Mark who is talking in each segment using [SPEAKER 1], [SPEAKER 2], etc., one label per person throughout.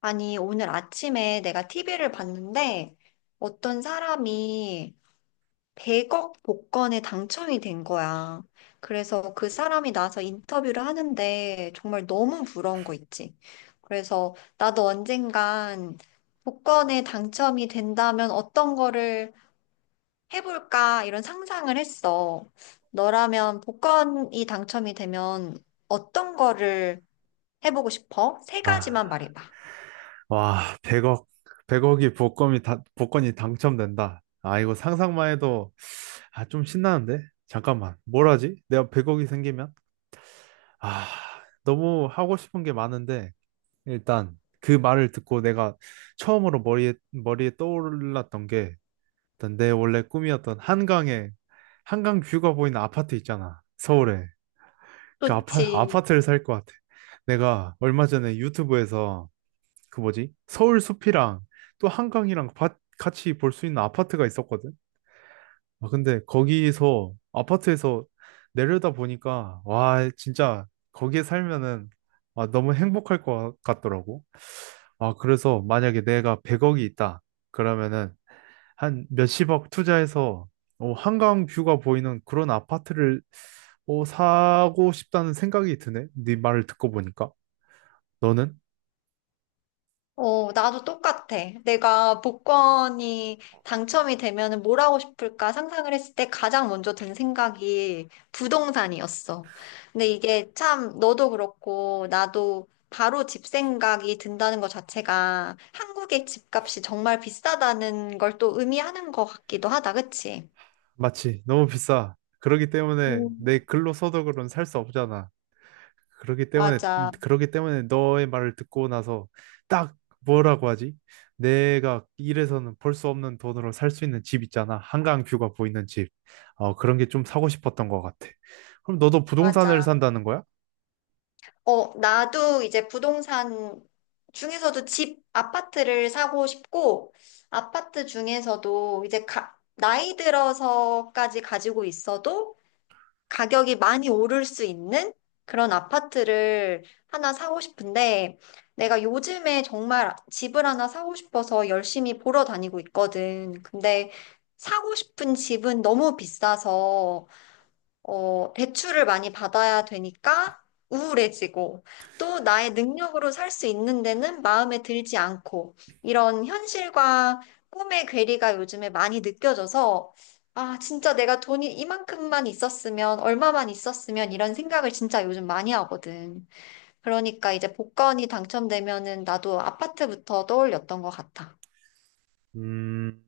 [SPEAKER 1] 아니, 오늘 아침에 내가 TV를 봤는데 어떤 사람이 100억 복권에 당첨이 된 거야. 그래서 그 사람이 나와서 인터뷰를 하는데 정말 너무 부러운 거 있지. 그래서 나도 언젠간 복권에 당첨이 된다면 어떤 거를 해볼까 이런 상상을 했어. 너라면 복권이 당첨이 되면 어떤 거를 해보고 싶어? 세
[SPEAKER 2] 아,
[SPEAKER 1] 가지만 말해봐.
[SPEAKER 2] 와, 100억, 백억이 복권이 당첨된다. 아, 이거 상상만 해도, 아, 좀 신나는데? 잠깐만, 뭘 하지? 내가 100억이 생기면? 아, 너무 하고 싶은 게 많은데, 일단 그 말을 듣고 내가 처음으로 머리에 떠올랐던 게, 일단 내 원래 꿈이었던 한강 뷰가 보이는 아파트 있잖아, 서울에. 그
[SPEAKER 1] 좋지.
[SPEAKER 2] 아파트를 살 것 같아. 내가 얼마 전에 유튜브에서 그 뭐지? 서울 숲이랑 또 한강이랑 밭 같이 볼 수 있는 아파트가 있었거든. 아, 근데 거기서 아파트에서 내려다 보니까 와, 진짜 거기에 살면은 아, 너무 행복할 것 같더라고. 아, 그래서 만약에 내가 100억이 있다. 그러면은 한 몇십억 투자해서 어, 한강 뷰가 보이는 그런 아파트를 어, 사고 싶다는 생각이 드네. 네 말을 듣고 보니까. 너는?
[SPEAKER 1] 나도 똑같아. 내가 복권이 당첨이 되면은 뭘 하고 싶을까 상상을 했을 때 가장 먼저 든 생각이 부동산이었어. 근데 이게 참 너도 그렇고 나도 바로 집 생각이 든다는 것 자체가 한국의 집값이 정말 비싸다는 걸 또 의미하는 것 같기도 하다. 그치?
[SPEAKER 2] 마치 너무 비싸. 그러기 때문에 내
[SPEAKER 1] 음.
[SPEAKER 2] 근로소득으로는 살 수 없잖아. 그러기 때문에
[SPEAKER 1] 맞아,
[SPEAKER 2] 그러기 때문에 너의 말을 듣고 나서 딱 뭐라고 하지? 내가 일해서는 벌 수 없는 돈으로 살 수 있는 집 있잖아. 한강 뷰가 보이는 집. 어, 그런 게 좀 사고 싶었던 것 같아. 그럼 너도 부동산을
[SPEAKER 1] 맞아.
[SPEAKER 2] 산다는 거야?
[SPEAKER 1] 나도 이제 부동산 중에서도 집, 아파트를 사고 싶고, 아파트 중에서도 이제 나이 들어서까지 가지고 있어도 가격이 많이 오를 수 있는 그런 아파트를 하나 사고 싶은데, 내가 요즘에 정말 집을 하나 사고 싶어서 열심히 보러 다니고 있거든. 근데 사고 싶은 집은 너무 비싸서, 대출을 많이 받아야 되니까 우울해지고, 또 나의 능력으로 살 수 있는 데는 마음에 들지 않고, 이런 현실과 꿈의 괴리가 요즘에 많이 느껴져서, 아, 진짜 내가 돈이 이만큼만 있었으면, 얼마만 있었으면, 이런 생각을 진짜 요즘 많이 하거든. 그러니까 이제 복권이 당첨되면은 나도 아파트부터 떠올렸던 것 같아.
[SPEAKER 2] 음,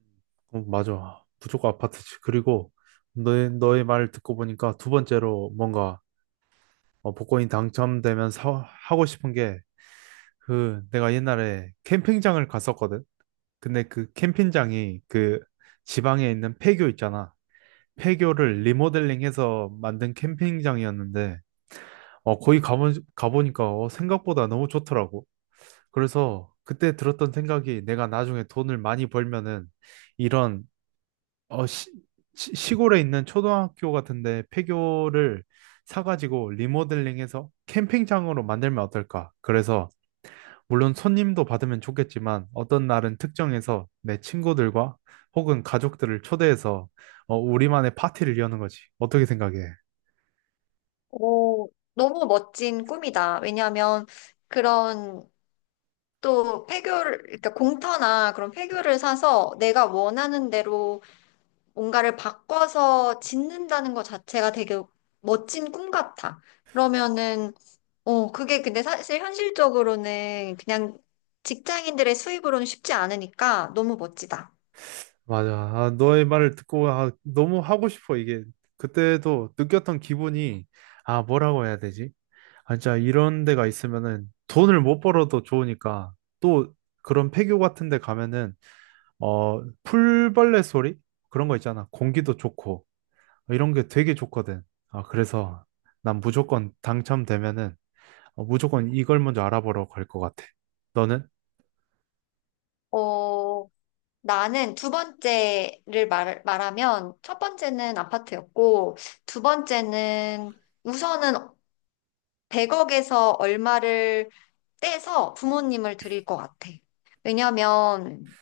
[SPEAKER 2] 어, 맞아. 무조건 아파트지. 그리고 너의 말을 듣고 보니까 두 번째로 뭔가 어, 복권이 당첨되면 하고 싶은 게 그 내가 옛날에 캠핑장을 갔었거든. 근데 그 캠핑장이 그 지방에 있는 폐교 있잖아. 폐교를 리모델링해서 만든 캠핑장이었는데 어 거기 가보니까 어, 생각보다 너무 좋더라고. 그래서 그때 들었던 생각이 내가 나중에 돈을 많이 벌면은 이런 어 시, 시골에 있는 초등학교 같은데 폐교를 사가지고 리모델링해서 캠핑장으로 만들면 어떨까? 그래서 물론 손님도 받으면 좋겠지만 어떤 날은 특정해서 내 친구들과 혹은 가족들을 초대해서 어, 우리만의 파티를 여는 거지. 어떻게 생각해?
[SPEAKER 1] 오, 너무 멋진 꿈이다. 왜냐하면 그런 또 폐교를, 그러니까 공터나 그런 폐교를 사서 내가 원하는 대로 뭔가를 바꿔서 짓는다는 것 자체가 되게 멋진 꿈 같아. 그러면은, 그게 근데 사실 현실적으로는 그냥 직장인들의 수입으로는 쉽지 않으니까 너무 멋지다.
[SPEAKER 2] 맞아. 아, 너의 말을 듣고 아, 너무 하고 싶어. 이게 그때도 느꼈던 기분이 아, 뭐라고 해야 되지? 아, 진짜 이런 데가 있으면은 돈을 못 벌어도 좋으니까 또 그런 폐교 같은 데 가면은 어, 풀벌레 소리? 그런 거 있잖아. 공기도 좋고. 어, 이런 게 되게 좋거든. 아, 그래서 난 무조건 당첨되면은 어, 무조건 이걸 먼저 알아보러 갈 것 같아. 너는?
[SPEAKER 1] 어, 나는 두 번째를 말하면 첫 번째는 아파트였고, 두 번째는 우선은 100억에서 얼마를 떼서 부모님을 드릴 것 같아. 왜냐면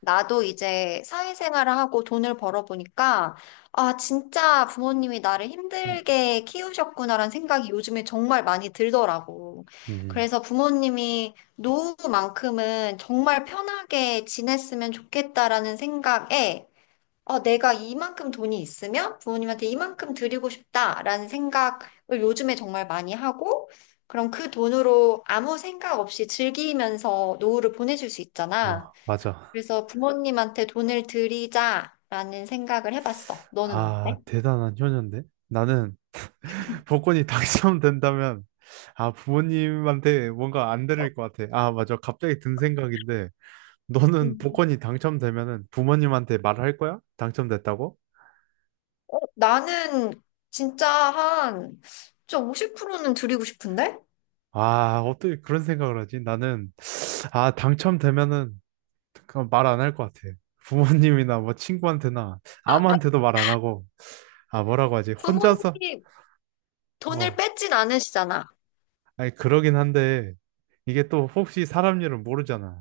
[SPEAKER 1] 나도 이제 사회생활을 하고 돈을 벌어보니까 아, 진짜 부모님이 나를 힘들게 키우셨구나라는 생각이 요즘에 정말 많이 들더라고.
[SPEAKER 2] 음,
[SPEAKER 1] 그래서 부모님이 노후만큼은 정말 편하게 지냈으면 좋겠다라는 생각에 내가 이만큼 돈이 있으면 부모님한테 이만큼 드리고 싶다라는 생각을 요즘에 정말 많이 하고, 그럼 그 돈으로 아무 생각 없이 즐기면서 노후를 보내줄 수 있잖아.
[SPEAKER 2] 어, 맞아.
[SPEAKER 1] 그래서 부모님한테 돈을 드리자라는 생각을 해봤어. 너는
[SPEAKER 2] 아,
[SPEAKER 1] 어때?
[SPEAKER 2] 대단한 효녀인데? 나는 복권이 당첨된다면 아, 부모님한테 뭔가 안 드릴 것 같아. 아, 맞아. 갑자기 든 생각인데 너는
[SPEAKER 1] 음.
[SPEAKER 2] 복권이 당첨되면은 부모님한테 말할 거야? 당첨됐다고?
[SPEAKER 1] 어, 나는 진짜 한, 진짜 50%는 드리고 싶은데?
[SPEAKER 2] 아, 어떻게 그런 생각을 하지? 나는 아, 당첨되면은 그럼 말 안 할 것 같아. 부모님이나 뭐 친구한테나 아무한테도 말 안 하고 아 뭐라고 하지? 혼자서
[SPEAKER 1] 부모님이 돈을
[SPEAKER 2] 어
[SPEAKER 1] 뺏진 않으시잖아.
[SPEAKER 2] 아니 그러긴 한데 이게 또 혹시 사람 일을 모르잖아.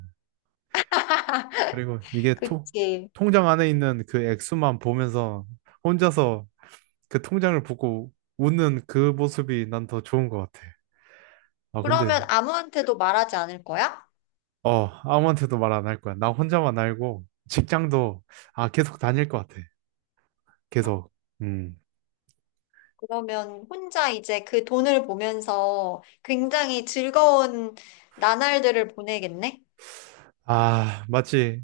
[SPEAKER 2] 그리고 이게 통
[SPEAKER 1] 그치.
[SPEAKER 2] 통장 안에 있는 그 액수만 보면서 혼자서 그 통장을 보고 웃는 그 모습이 난 더 좋은 것 같아. 아 근데
[SPEAKER 1] 그러면 아무한테도 말하지 않을 거야?
[SPEAKER 2] 어 아무한테도 말 안 할 거야. 나 혼자만 알고 직장도 아 계속 다닐 것 같아. 계속 음.
[SPEAKER 1] 그러면 혼자 이제 그 돈을 보면서 굉장히 즐거운 나날들을 보내겠네?
[SPEAKER 2] 아, 마치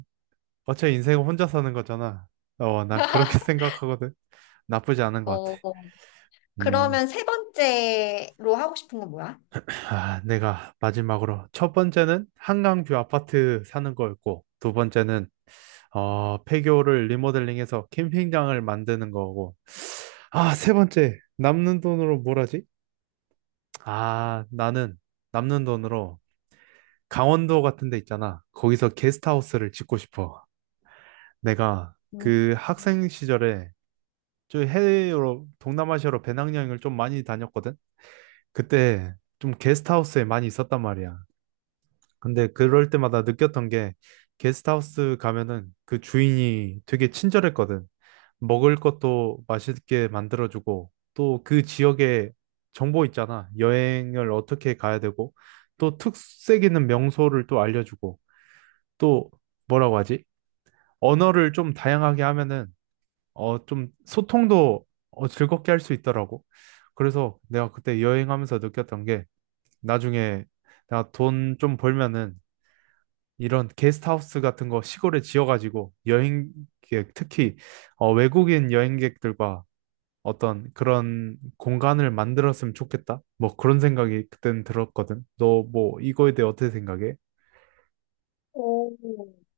[SPEAKER 2] 어차피 인생은 혼자 사는 거잖아. 어, 난 그렇게 생각하거든. 나쁘지 않은 것 같아.
[SPEAKER 1] 어,
[SPEAKER 2] 음,
[SPEAKER 1] 그러면 세 번째로 하고 싶은 건 뭐야?
[SPEAKER 2] 아, 내가 마지막으로 첫 번째는 한강뷰 아파트 사는 거였고, 두 번째는 어, 폐교를 리모델링해서 캠핑장을 만드는 거고, 아, 세 번째 남는 돈으로 뭘 하지? 아, 나는 남는 돈으로 강원도 같은 데 있잖아. 거기서 게스트하우스를 짓고 싶어. 내가
[SPEAKER 1] 음.
[SPEAKER 2] 그 학생 시절에 저 해외로 동남아시아로 배낭여행을 좀 많이 다녔거든. 그때 좀 게스트하우스에 많이 있었단 말이야. 근데 그럴 때마다 느꼈던 게 게스트하우스 가면은 그 주인이 되게 친절했거든. 먹을 것도 맛있게 만들어주고 또 그 지역의 정보 있잖아. 여행을 어떻게 가야 되고 또 특색 있는 명소를 또 알려주고 또 뭐라고 하지? 언어를 좀 다양하게 하면은 어, 좀 소통도 어, 즐겁게 할 수 있더라고. 그래서 내가 그때 여행하면서 느꼈던 게 나중에 내가 돈 좀 벌면은 이런 게스트하우스 같은 거 시골에 지어가지고 여행객, 특히 어, 외국인 여행객들과 어떤 그런 공간을 만들었으면 좋겠다. 뭐 그런 생각이 그땐 들었거든. 너 뭐 이거에 대해 어떻게 생각해?
[SPEAKER 1] 오.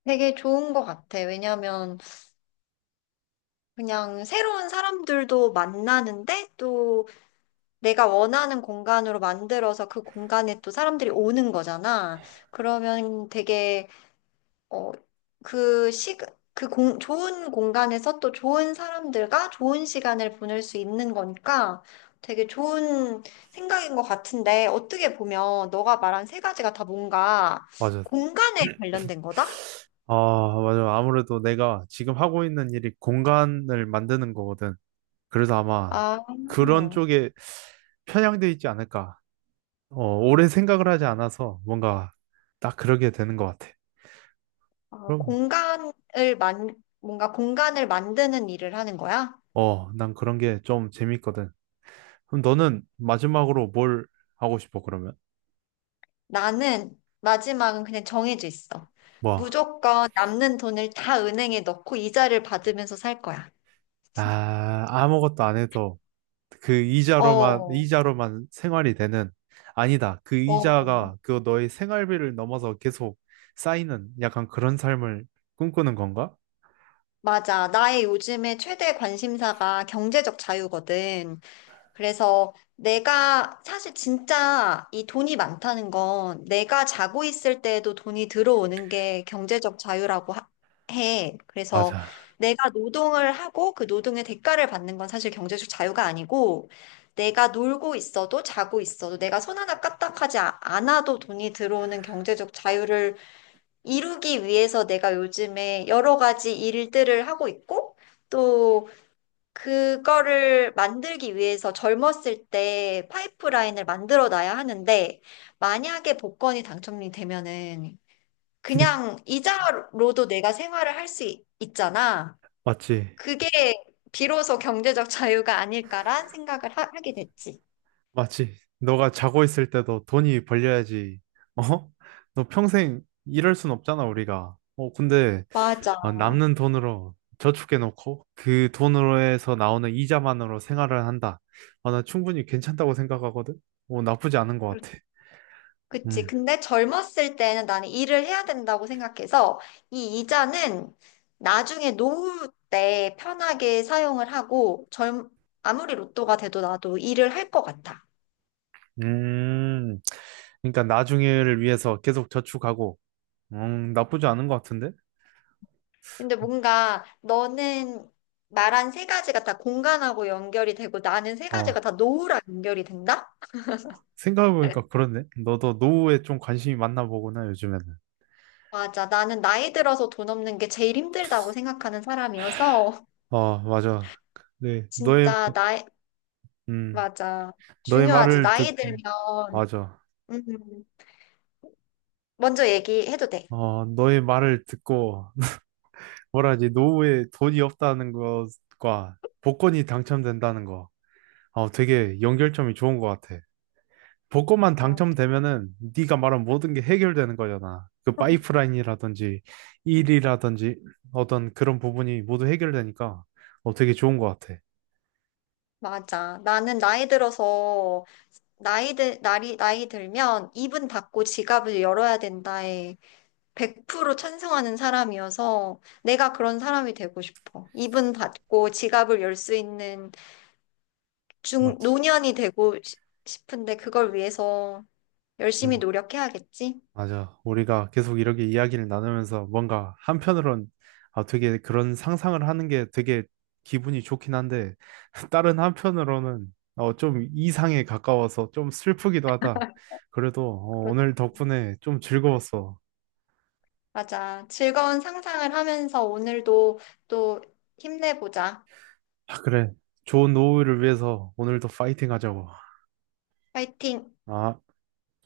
[SPEAKER 1] 되게 좋은 것 같아. 왜냐면 그냥 새로운 사람들도 만나는데 또 내가 원하는 공간으로 만들어서 그 공간에 또 사람들이 오는 거잖아. 그러면 되게 어, 그 시, 좋은 공간에서 또 좋은 사람들과 좋은 시간을 보낼 수 있는 거니까 되게 좋은 생각인 것 같은데 어떻게 보면 너가 말한 세 가지가 다 뭔가
[SPEAKER 2] 맞아.
[SPEAKER 1] 공간에 관련된 거다?
[SPEAKER 2] 아, 맞아. 아무래도 내가 지금 하고 있는 일이 공간을 만드는 거거든. 그래서 아마
[SPEAKER 1] 아,
[SPEAKER 2] 그런 쪽에 편향돼 있지 않을까. 어, 오래 생각을 하지 않아서 뭔가 딱 그러게 되는 것 같아.
[SPEAKER 1] 아,
[SPEAKER 2] 그럼,
[SPEAKER 1] 공간을 만, 뭔가 공간을 만드는 일을 하는 거야?
[SPEAKER 2] 어, 난 그런 게 좀 재밌거든. 그럼 너는 마지막으로 뭘 하고 싶어, 그러면?
[SPEAKER 1] 나는 마지막은 그냥 정해져 있어.
[SPEAKER 2] 뭐,
[SPEAKER 1] 무조건 남는 돈을 다 은행에 넣고 이자를 받으면서 살 거야.
[SPEAKER 2] 아, 아무것도 안 해도 그 이자로만,
[SPEAKER 1] 어.
[SPEAKER 2] 이자로만 생활이 되는, 아니다. 그
[SPEAKER 1] 어,
[SPEAKER 2] 이자가 그 너의 생활비를 넘어서 계속 쌓이는 약간 그런 삶을 꿈꾸는 건가?
[SPEAKER 1] 맞아. 나의 요즘에 최대 관심사가 경제적 자유거든. 그래서 내가 사실 진짜 이 돈이 많다는 건 내가 자고 있을 때에도 돈이 들어오는 게 경제적 자유라고 해. 그래서
[SPEAKER 2] 맞아.
[SPEAKER 1] 내가 노동을 하고 그 노동의 대가를 받는 건 사실 경제적 자유가 아니고 내가 놀고 있어도 자고 있어도 내가 손 하나 까딱하지 않아도 돈이 들어오는 경제적 자유를 이루기 위해서 내가 요즘에 여러 가지 일들을 하고 있고, 또 그거를 만들기 위해서 젊었을 때 파이프라인을 만들어 놔야 하는데, 만약에 복권이 당첨이 되면은 그냥 이자로도 내가 생활을 할 수 있잖아.
[SPEAKER 2] 맞지.
[SPEAKER 1] 그게 비로소 경제적 자유가 아닐까란 생각을 하게 됐지.
[SPEAKER 2] 맞지. 너가 자고 있을 때도 돈이 벌려야지. 어? 너 평생 이럴 순 없잖아, 우리가. 어, 근데
[SPEAKER 1] 맞아.
[SPEAKER 2] 아, 남는 돈으로 저축해놓고 그 돈으로 해서 나오는 이자만으로 생활을 한다. 아, 나 충분히 괜찮다고 생각하거든. 어, 나쁘지 않은 것 같아.
[SPEAKER 1] 그치.
[SPEAKER 2] 음.
[SPEAKER 1] 근데 젊었을 때는 나는 일을 해야 된다고 생각해서 이 이자는 나중에 노후 때 편하게 사용을 하고 젊, 아무리 로또가 돼도 나도 일을 할 것 같아.
[SPEAKER 2] 음. 그러니까 나중에를 위해서 계속 저축하고, 나쁘지 않은 것 같은데?
[SPEAKER 1] 근데 뭔가 너는 말한 세 가지가 다 공간하고 연결이 되고 나는 세 가지가
[SPEAKER 2] 어,
[SPEAKER 1] 다 노후랑 연결이 된다?
[SPEAKER 2] 생각해보니까 그렇네. 너도 노후에 좀 관심이 많나 보구나, 요즘에는.
[SPEAKER 1] 맞아. 나는 나이 들어서 돈 없는 게 제일 힘들다고 생각하는 사람이어서
[SPEAKER 2] 어, 맞아. 네,
[SPEAKER 1] 진짜 나이,
[SPEAKER 2] 음,
[SPEAKER 1] 맞아.
[SPEAKER 2] 너의
[SPEAKER 1] 중요하지.
[SPEAKER 2] 말을 듣,
[SPEAKER 1] 나이 들면.
[SPEAKER 2] 맞아.
[SPEAKER 1] 음. 먼저 얘기해도 돼.
[SPEAKER 2] 어, 너의 말을 듣고, 뭐라 하지, 노후에 돈이 없다는 것과 복권이 당첨된다는 거. 어, 되게 연결점이 좋은 것 같아. 복권만
[SPEAKER 1] 맞아.
[SPEAKER 2] 당첨되면은 네가 말한 모든 게 해결되는 거잖아. 그 파이프라인이라든지 일이라든지 어떤 그런 부분이 모두 해결되니까 어, 되게 좋은 것 같아.
[SPEAKER 1] 맞아. 나는 나이 들어서, 나이 들면 입은 닫고 지갑을 열어야 된다에 100% 찬성하는 사람이어서 내가 그런 사람이 되고 싶어. 입은 닫고 지갑을 열 수 있는
[SPEAKER 2] 맞지.
[SPEAKER 1] 노년이 되고 싶은데 그걸 위해서 열심히
[SPEAKER 2] 음.
[SPEAKER 1] 노력해야겠지?
[SPEAKER 2] 맞아. 우리가 계속 이렇게 이야기를 나누면서 뭔가 한편으론 아, 되게 그런 상상을 하는 게 되게 기분이 좋긴 한데 다른 한편으로는 어, 좀 이상에 가까워서 좀 슬프기도 하다. 그래도 어,
[SPEAKER 1] 그렇-
[SPEAKER 2] 오늘 덕분에 좀 즐거웠어.
[SPEAKER 1] 맞아. 즐거운 상상을 하면서 오늘도 또 힘내보자.
[SPEAKER 2] 아, 그래. 좋은 노후를 위해서 오늘도 파이팅 하자고.
[SPEAKER 1] 파이팅!
[SPEAKER 2] 아.